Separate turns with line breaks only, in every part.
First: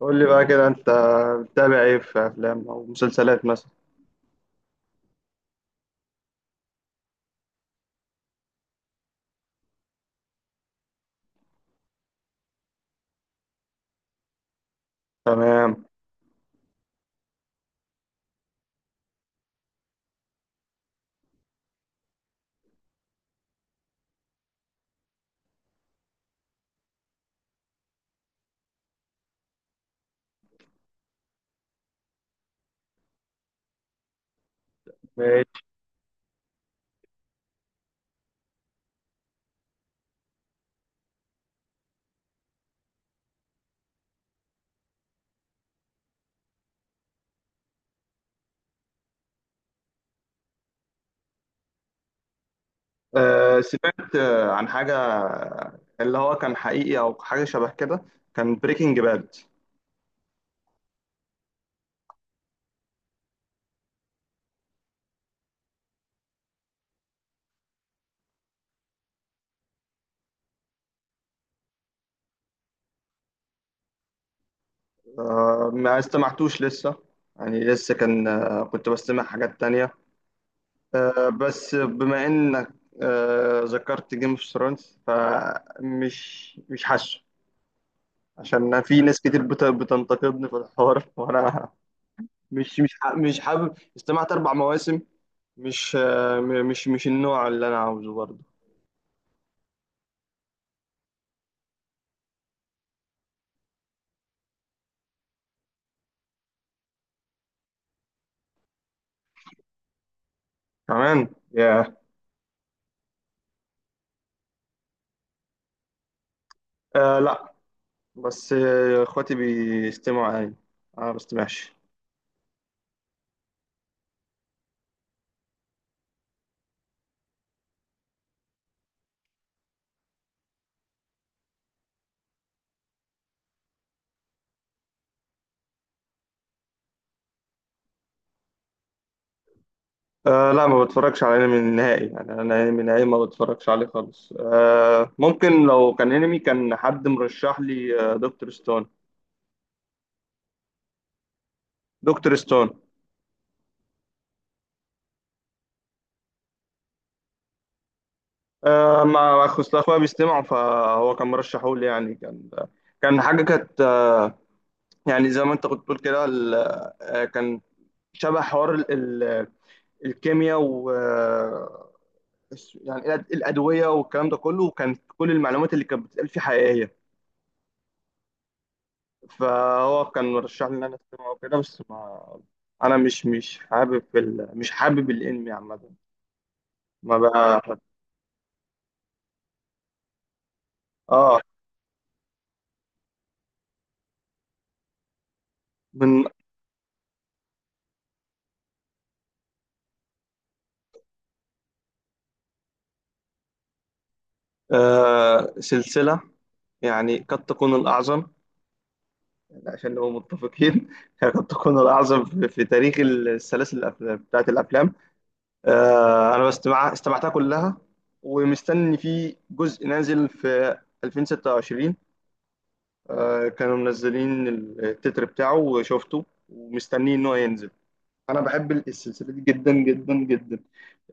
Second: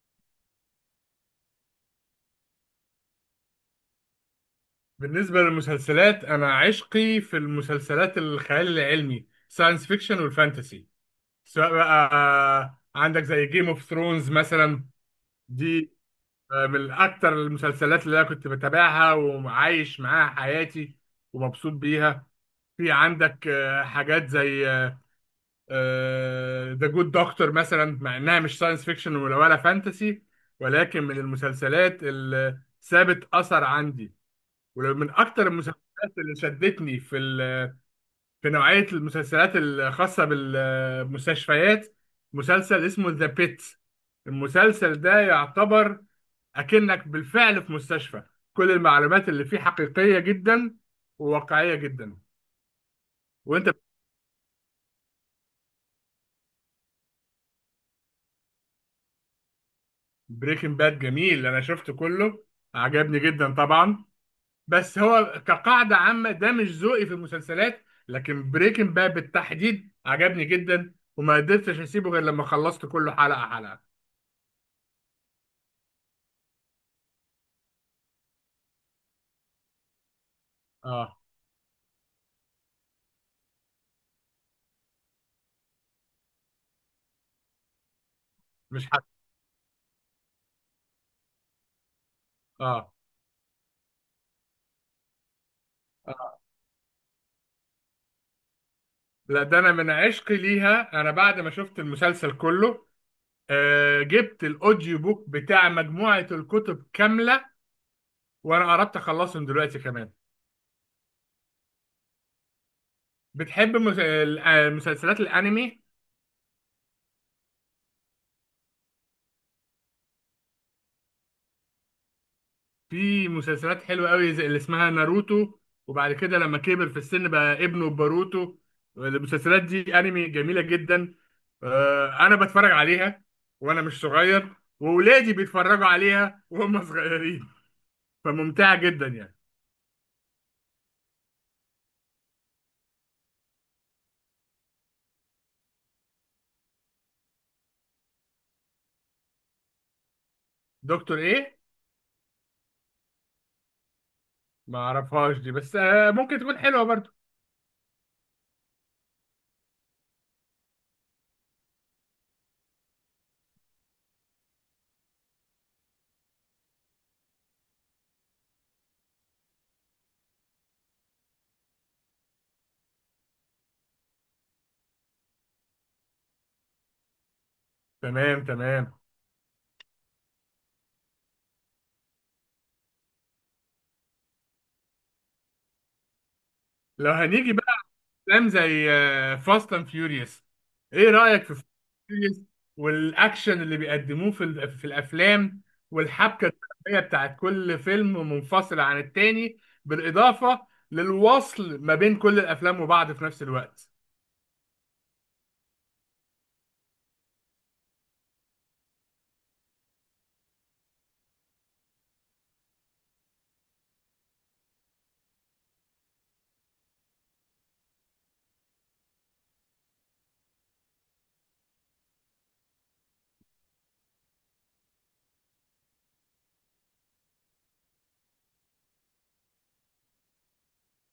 قول لي بقى كده انت بتتابع ايه في افلام او مسلسلات مثلا.
بالنسبة للمسلسلات، أنا عشقي في المسلسلات الخيال العلمي ساينس فيكشن والفانتسي، سواء بقى عندك زي جيم اوف ثرونز مثلا.
تمام.
دي من أكتر المسلسلات اللي أنا كنت بتابعها وعايش معاها حياتي ومبسوط بيها. في عندك حاجات زي ذا جود دكتور مثلا، مع إنها مش ساينس فيكشن ولا فانتسي، ولكن من المسلسلات اللي سابت أثر عندي، ومن اكتر
ماشي.
المسلسلات اللي شدتني في نوعيه المسلسلات الخاصه بالمستشفيات. مسلسل اسمه ذا بيت. المسلسل ده يعتبر اكنك بالفعل في مستشفى، كل المعلومات اللي فيه حقيقيه جدا وواقعيه جدا.
أه
وانت؟
سمعت عن حاجه اللي هو كان حقيقي او حاجه شبه كده. كان بريكنج باد.
بريكنج باد جميل، انا شفته كله، عجبني جدا طبعا. بس هو كقاعدة عامة ده مش ذوقي في المسلسلات، لكن بريكنج باد بالتحديد عجبني جدا وما قدرتش اسيبه غير لما خلصت كله حلقة حلقة.
أه ما استمعتوش لسه، يعني لسه كان، كنت بستمع حاجات تانية.
اه،
أه بس بما انك أه ذكرت جيم اوف ثرونز فمش مش حاسه، عشان
مش
في
حلقة.
ناس كتير بتنتقدني في الحوار وانا مش
اه.
مش ح- مش حابب استمعت اربع مواسم. مش آه،
آه.
م- مش مش النوع اللي انا عاوزه برضه.
لا، ده انا من عشقي ليها، انا بعد ما شفت المسلسل كله جبت الاوديو بوك بتاع مجموعة الكتب كاملة، وانا قربت اخلصهم دلوقتي كمان.
كمان ياه.
بتحب المسلسلات الانمي؟
آه لا. بس اخواتي بيستمعوا انمي، انا ما بستمعش.
في مسلسلات حلوة قوي زي اللي اسمها ناروتو، وبعد كده لما كبر في السن بقى ابنه باروتو. المسلسلات دي انمي جميلة جدا، انا بتفرج عليها وانا مش صغير، واولادي بيتفرجوا عليها وهم صغيرين، فممتعة جدا يعني.
آه لا، ما بتفرجش على انمي نهائي، يعني انا انمي نهائي ما بتفرجش عليه خالص. آه ممكن لو كان انمي كان حد مرشح لي آه دكتور ستون.
دكتور ايه؟
دكتور ستون.
ما اعرفهاش دي، بس ممكن تكون حلوة برضو.
آه ما اخص اخويا بيستمعوا فهو كان مرشحه لي، يعني كان، كان حاجه كانت آه، يعني زي ما انت كنت بتقول كده كان شبه حوار الكيمياء و، يعني الادويه والكلام ده كله، وكان كل المعلومات اللي كانت بتتقال فيه حقيقيه.
تمام، تمام.
فهو كان مرشح لي ان انا استمع وكده، بس ما انا مش حابب مش حابب الانمي عامه.
لو
ما
هنيجي
بقى.
افلام زي فاست اند فيوريوس، ايه
اه.
رايك في فاست اند فيوريوس والاكشن اللي بيقدموه في الافلام،
من
والحبكه الدراميه بتاعت كل فيلم منفصل عن التاني، بالاضافه للوصل ما بين كل الافلام وبعض في نفس الوقت؟
آه سلسله يعني قد تكون الاعظم، يعني عشان نبقى متفقين هي قد تكون الاعظم في تاريخ السلاسل بتاعت الافلام. انا استمعتها كلها ومستني في جزء نازل في 2026. كانوا منزلين التتر بتاعه وشفته ومستنيه ان هو ينزل. انا بحب السلسله دي جدا جدا جدا.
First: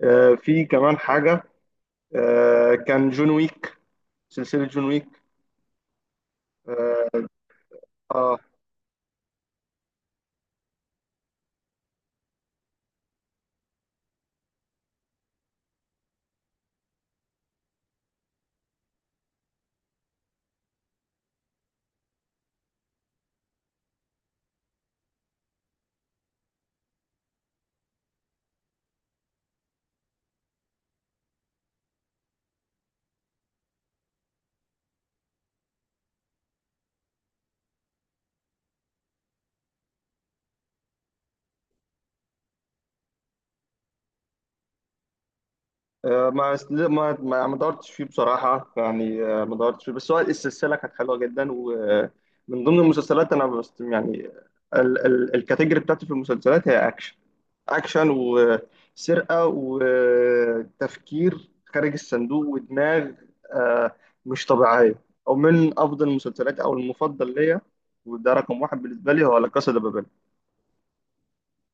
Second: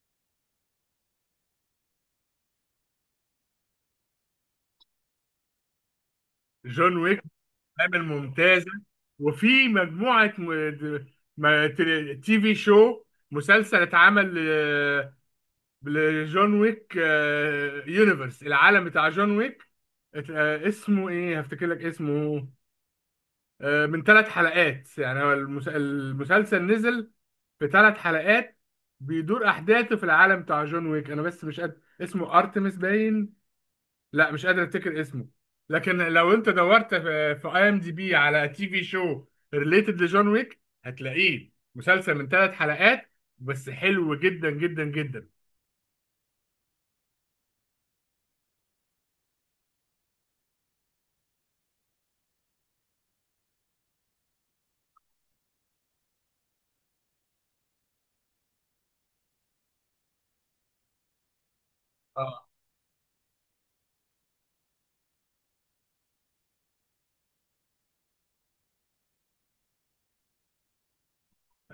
في كمان حاجه، كان جون ويك، سلسله جون ويك.
جون ويك عامل
آه،
ممتازه. وفي مجموعه م... د- ما... TV show، مسلسل اتعمل لجون ويك، يونيفرس العالم بتاع جون ويك. اسمه ايه، هفتكر لك اسمه. من ثلاث حلقات، يعني هو المسلسل نزل في ثلاث حلقات، بيدور احداثه في العالم بتاع جون ويك. انا بس مش قادر اسمه، ارتمس باين؟ لا، مش قادر افتكر اسمه. لكن لو انت دورت في IMDB على TV show ريليتد لجون ويك، هتلاقيه مسلسل من ثلاث حلقات بس، حلو جدا جدا جدا.
آه، ما ما دورتش فيه بصراحة، يعني ما دورتش فيه، بس هو السلسلة كانت حلوة جدا ومن ضمن المسلسلات أنا، بس يعني ال الكاتيجوري بتاعتي في المسلسلات هي أكشن، أكشن وسرقة وتفكير خارج الصندوق ودماغ آه، مش طبيعية، أو من أفضل المسلسلات أو المفضل ليا، وده رقم واحد بالنسبة لي، هو لا كاسا دي بابيل.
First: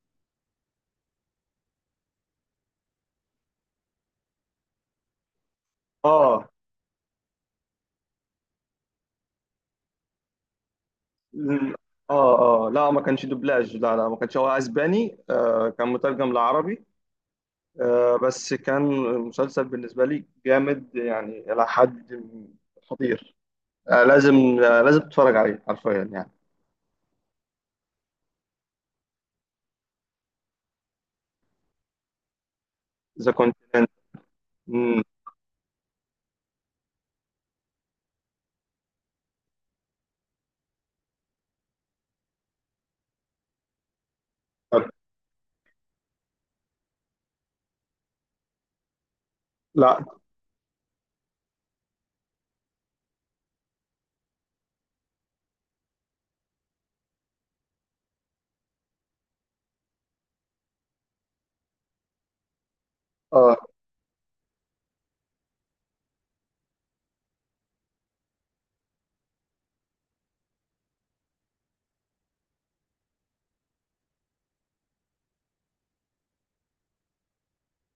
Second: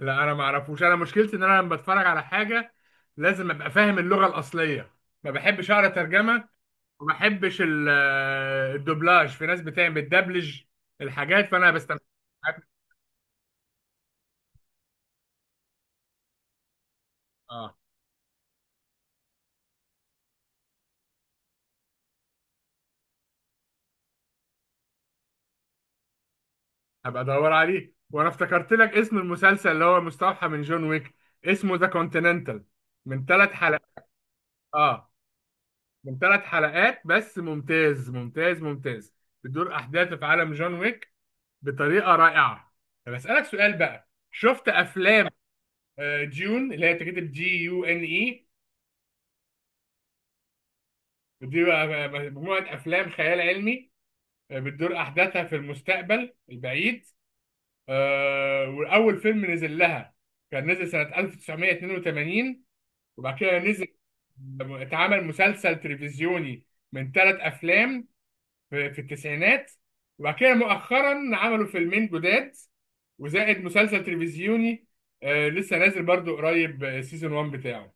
لا، انا ما اعرفوش. انا مشكلتي ان انا لما بتفرج على حاجه لازم ابقى فاهم اللغه الاصليه، ما بحبش اقرا ترجمه،
آه.
وما بحبش الدوبلاج. في ناس بتعمل بتدبلج الحاجات، فانا
ل-
بستمتع بالحاجات.
اه اه، لا ما كانش دوبلاج، لا لا ما كانش، هو اسباني آه كان مترجم لعربي.
اه.
آه بس كان مسلسل بالنسبة لي جامد يعني إلى حد خطير. آه لازم، آه لازم تتفرج عليه حرفيا يعني.
هبقى ادور عليه، وانا افتكرت لك اسم المسلسل اللي هو مستوحى من جون ويك، اسمه ذا كونتيننتال، من
إذا
ثلاث
كنت
حلقات.
مم.
اه، من ثلاث حلقات بس، ممتاز ممتاز ممتاز. بتدور احداثه في عالم جون ويك بطريقه رائعه. طب اسالك سؤال بقى، شفت
طب-
افلام جون، اللي هي بتتكتب Dune؟
لا.
دي بقى مجموعة أفلام خيال علمي، بتدور أحداثها في المستقبل البعيد. وأول فيلم نزل لها كان نزل سنة 1982، وبعد كده
اه.
نزل اتعمل مسلسل تلفزيوني من ثلاث أفلام في التسعينات. وبعد كده مؤخرا عملوا فيلمين جداد وزائد مسلسل تلفزيوني لسه نازل برضو قريب، سيزون 1 بتاعه.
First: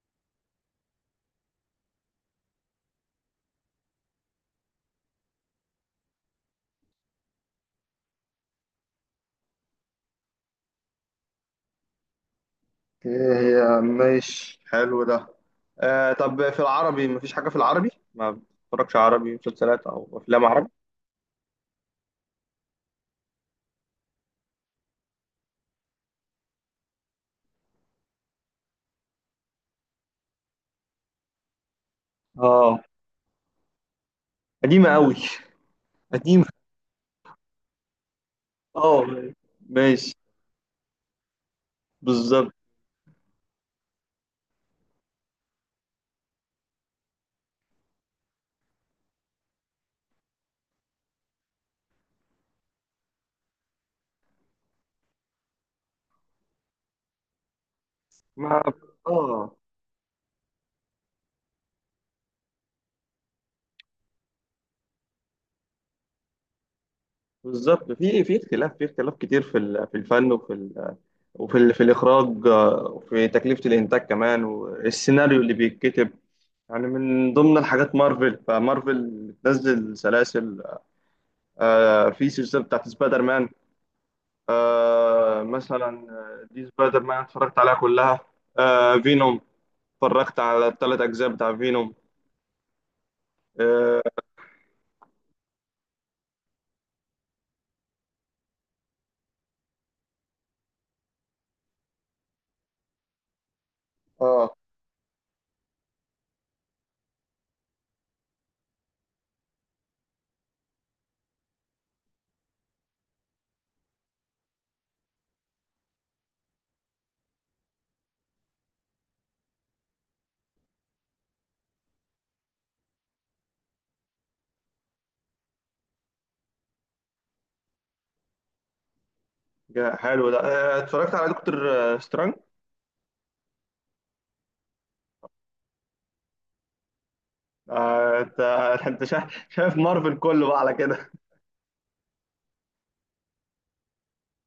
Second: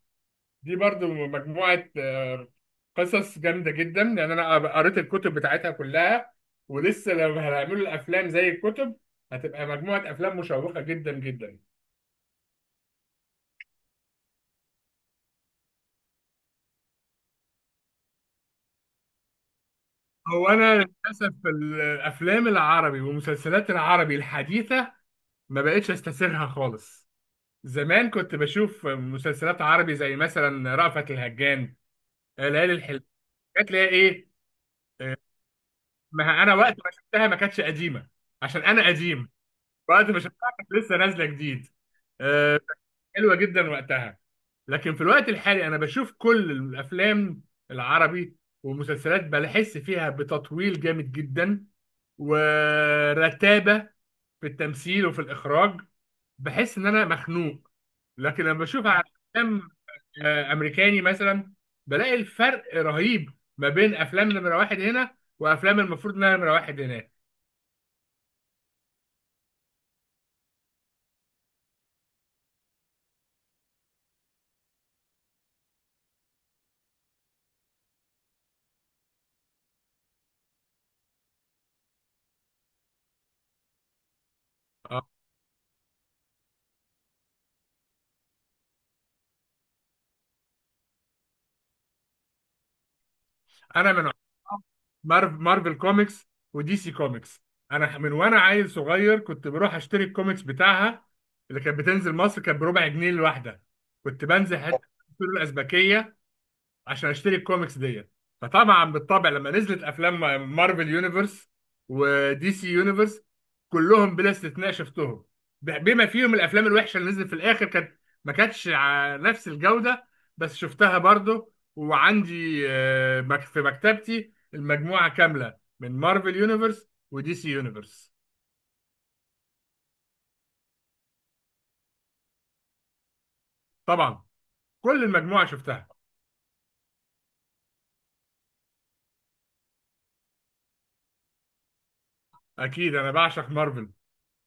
دي برضو مجموعة قصص جامدة جدا، يعني أنا قريت الكتب بتاعتها كلها، ولسه لو هنعملوا الأفلام زي الكتب، هتبقى مجموعة أفلام مشوقة جدا جدا.
أوكي، هي مش حلو ده. آه طب في العربي مفيش حاجة في العربي، ما بتتفرجش عربي، مسلسلات أو أفلام
هو
عربي؟
أنا للأسف الأفلام العربي والمسلسلات العربي الحديثة ما بقتش أستسيغها خالص. زمان كنت بشوف مسلسلات عربي زي مثلا رأفت الهجان، ليالي
اه.
الحلم، كانت ليها إيه.
قديمة قوي.
آه، ما
قديمة.
أنا وقت ما شفتها ما كانتش قديمة، عشان أنا
اه.
قديم. وقت
ماشي.
ما شفتها كانت لسه نازله جديد،
بالظبط.
آه، حلوه جدا وقتها. لكن في الوقت الحالي انا بشوف كل الافلام العربي والمسلسلات، بحس فيها بتطويل جامد جدا ورتابه في التمثيل وفي الاخراج، بحس ان انا مخنوق. لكن
ما
لما بشوف على
اه،
افلام امريكاني مثلا، بلاقي الفرق رهيب ما بين افلام نمره واحد هنا وافلام المفروض انها نمره واحد هناك.
بالظبط في في اختلاف، في اختلاف كتير في الفن في الاخراج، وفي تكلفه الانتاج كمان، والسيناريو اللي بيتكتب يعني. من ضمن الحاجات مارفل، فمارفل بتنزل سلاسل. آه في سلسله بتاعت سبايدر مان،
آه،
آه مثلا دي سبايدر مان اتفرجت عليها كلها. آه فينوم، اتفرجت على الثلاث اجزاء بتاع فينوم.
انا
اه.
من مارفل كوميكس ودي سي كوميكس. انا من وانا عيل صغير كنت بروح اشتري الكوميكس بتاعها، اللي كانت بتنزل مصر كانت بربع جنيه الواحده. كنت
آه،
بنزل حته الفول الازبكيه عشان اشتري الكوميكس ديت. فطبعا بالطبع لما نزلت افلام مارفل يونيفرس ودي سي يونيفرس، كلهم بلا استثناء شفتهم، بما فيهم الافلام الوحشه اللي نزلت في الاخر، كانت ما كانتش على نفس الجوده، بس شفتها برضو. وعندي في مكتبتي المجموعه كامله من مارفل يونيفرس ودي سي يونيفرس.
حلو ده. اتفرجت على دكتور سترانج.
طبعا، كل المجموعه شفتها.
انت انت شايف مارفل كله بقى على كده.
اكيد انا بعشق مارفل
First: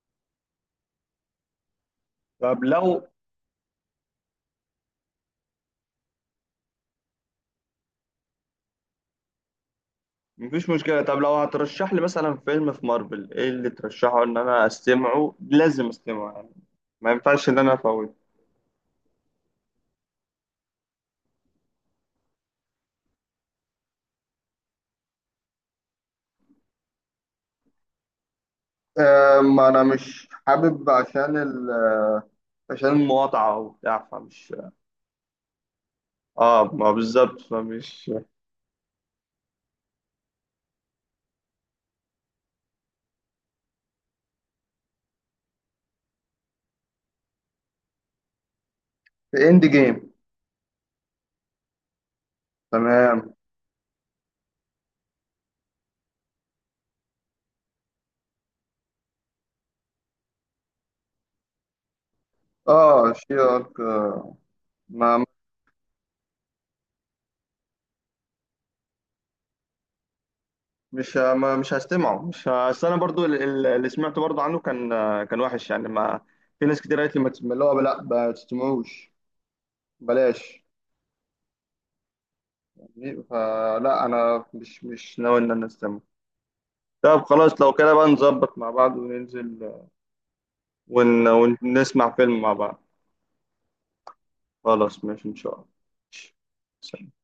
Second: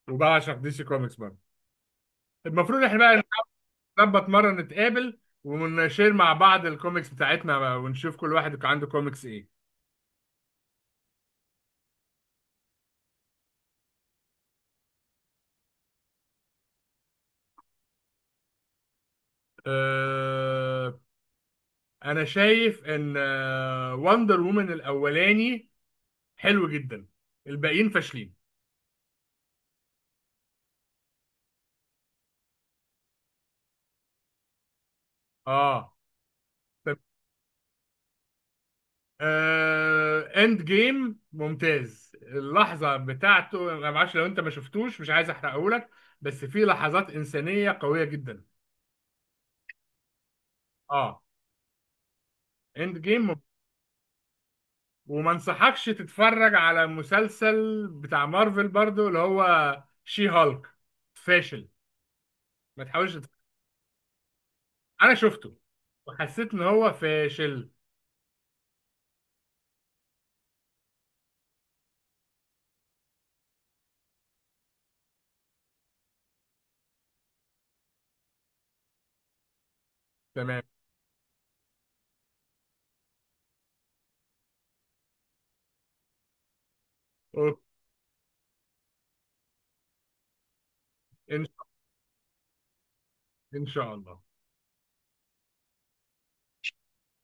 وبعشق دي سي كوميكس برضه.
طب
المفروض احنا
لو.
بقى نظبط مرة نتقابل ونشير مع بعض الكوميكس بتاعتنا، ونشوف كل واحد كان عنده كوميكس ايه.
مفيش مشكلة، طب لو هترشح لي مثلا فيلم في مارفل ايه اللي ترشحه ان انا استمعه، لازم استمعه يعني، ما ينفعش ان انا افوته.
أه، انا شايف ان وندر وومن الاولاني حلو جدا، الباقيين فاشلين.
ما انا مش حابب عشان ال آه، عشان المقاطعة وبتاع، فمش اه،
اه.
ما
طب
بالظبط فمش.
أه، اند جيم ممتاز، اللحظة بتاعته انا معرفش لو انت ما شفتوش، مش عايز احرقهولك، بس في لحظات انسانية قوية جدا.
في اند جيم.
اه، اند جيم.
تمام.
وما انصحكش تتفرج على مسلسل بتاع مارفل برضو اللي هو شي هالك، فاشل. ما
اه
تحاولش تت-
شيرك،
انا
ما
شفته وحسيت ان هو فاشل.
مش هستمعه، مش ه- أصل انا برضو اللي سمعته برضو عنه كان، كان وحش يعني. ما في ناس كتير قالت لي ما تسمع، اللي هو لا ما تسمعوش،
تمام.
بلاش. فلا انا مش ناوي ان انا استمع. طب خلاص
أوك.
لو كده بقى نظبط مع بعض وننزل
ان
ونسمع فيلم مع بعض.
إن شاء الله.
خلاص ماشي ان شاء الله. سلام.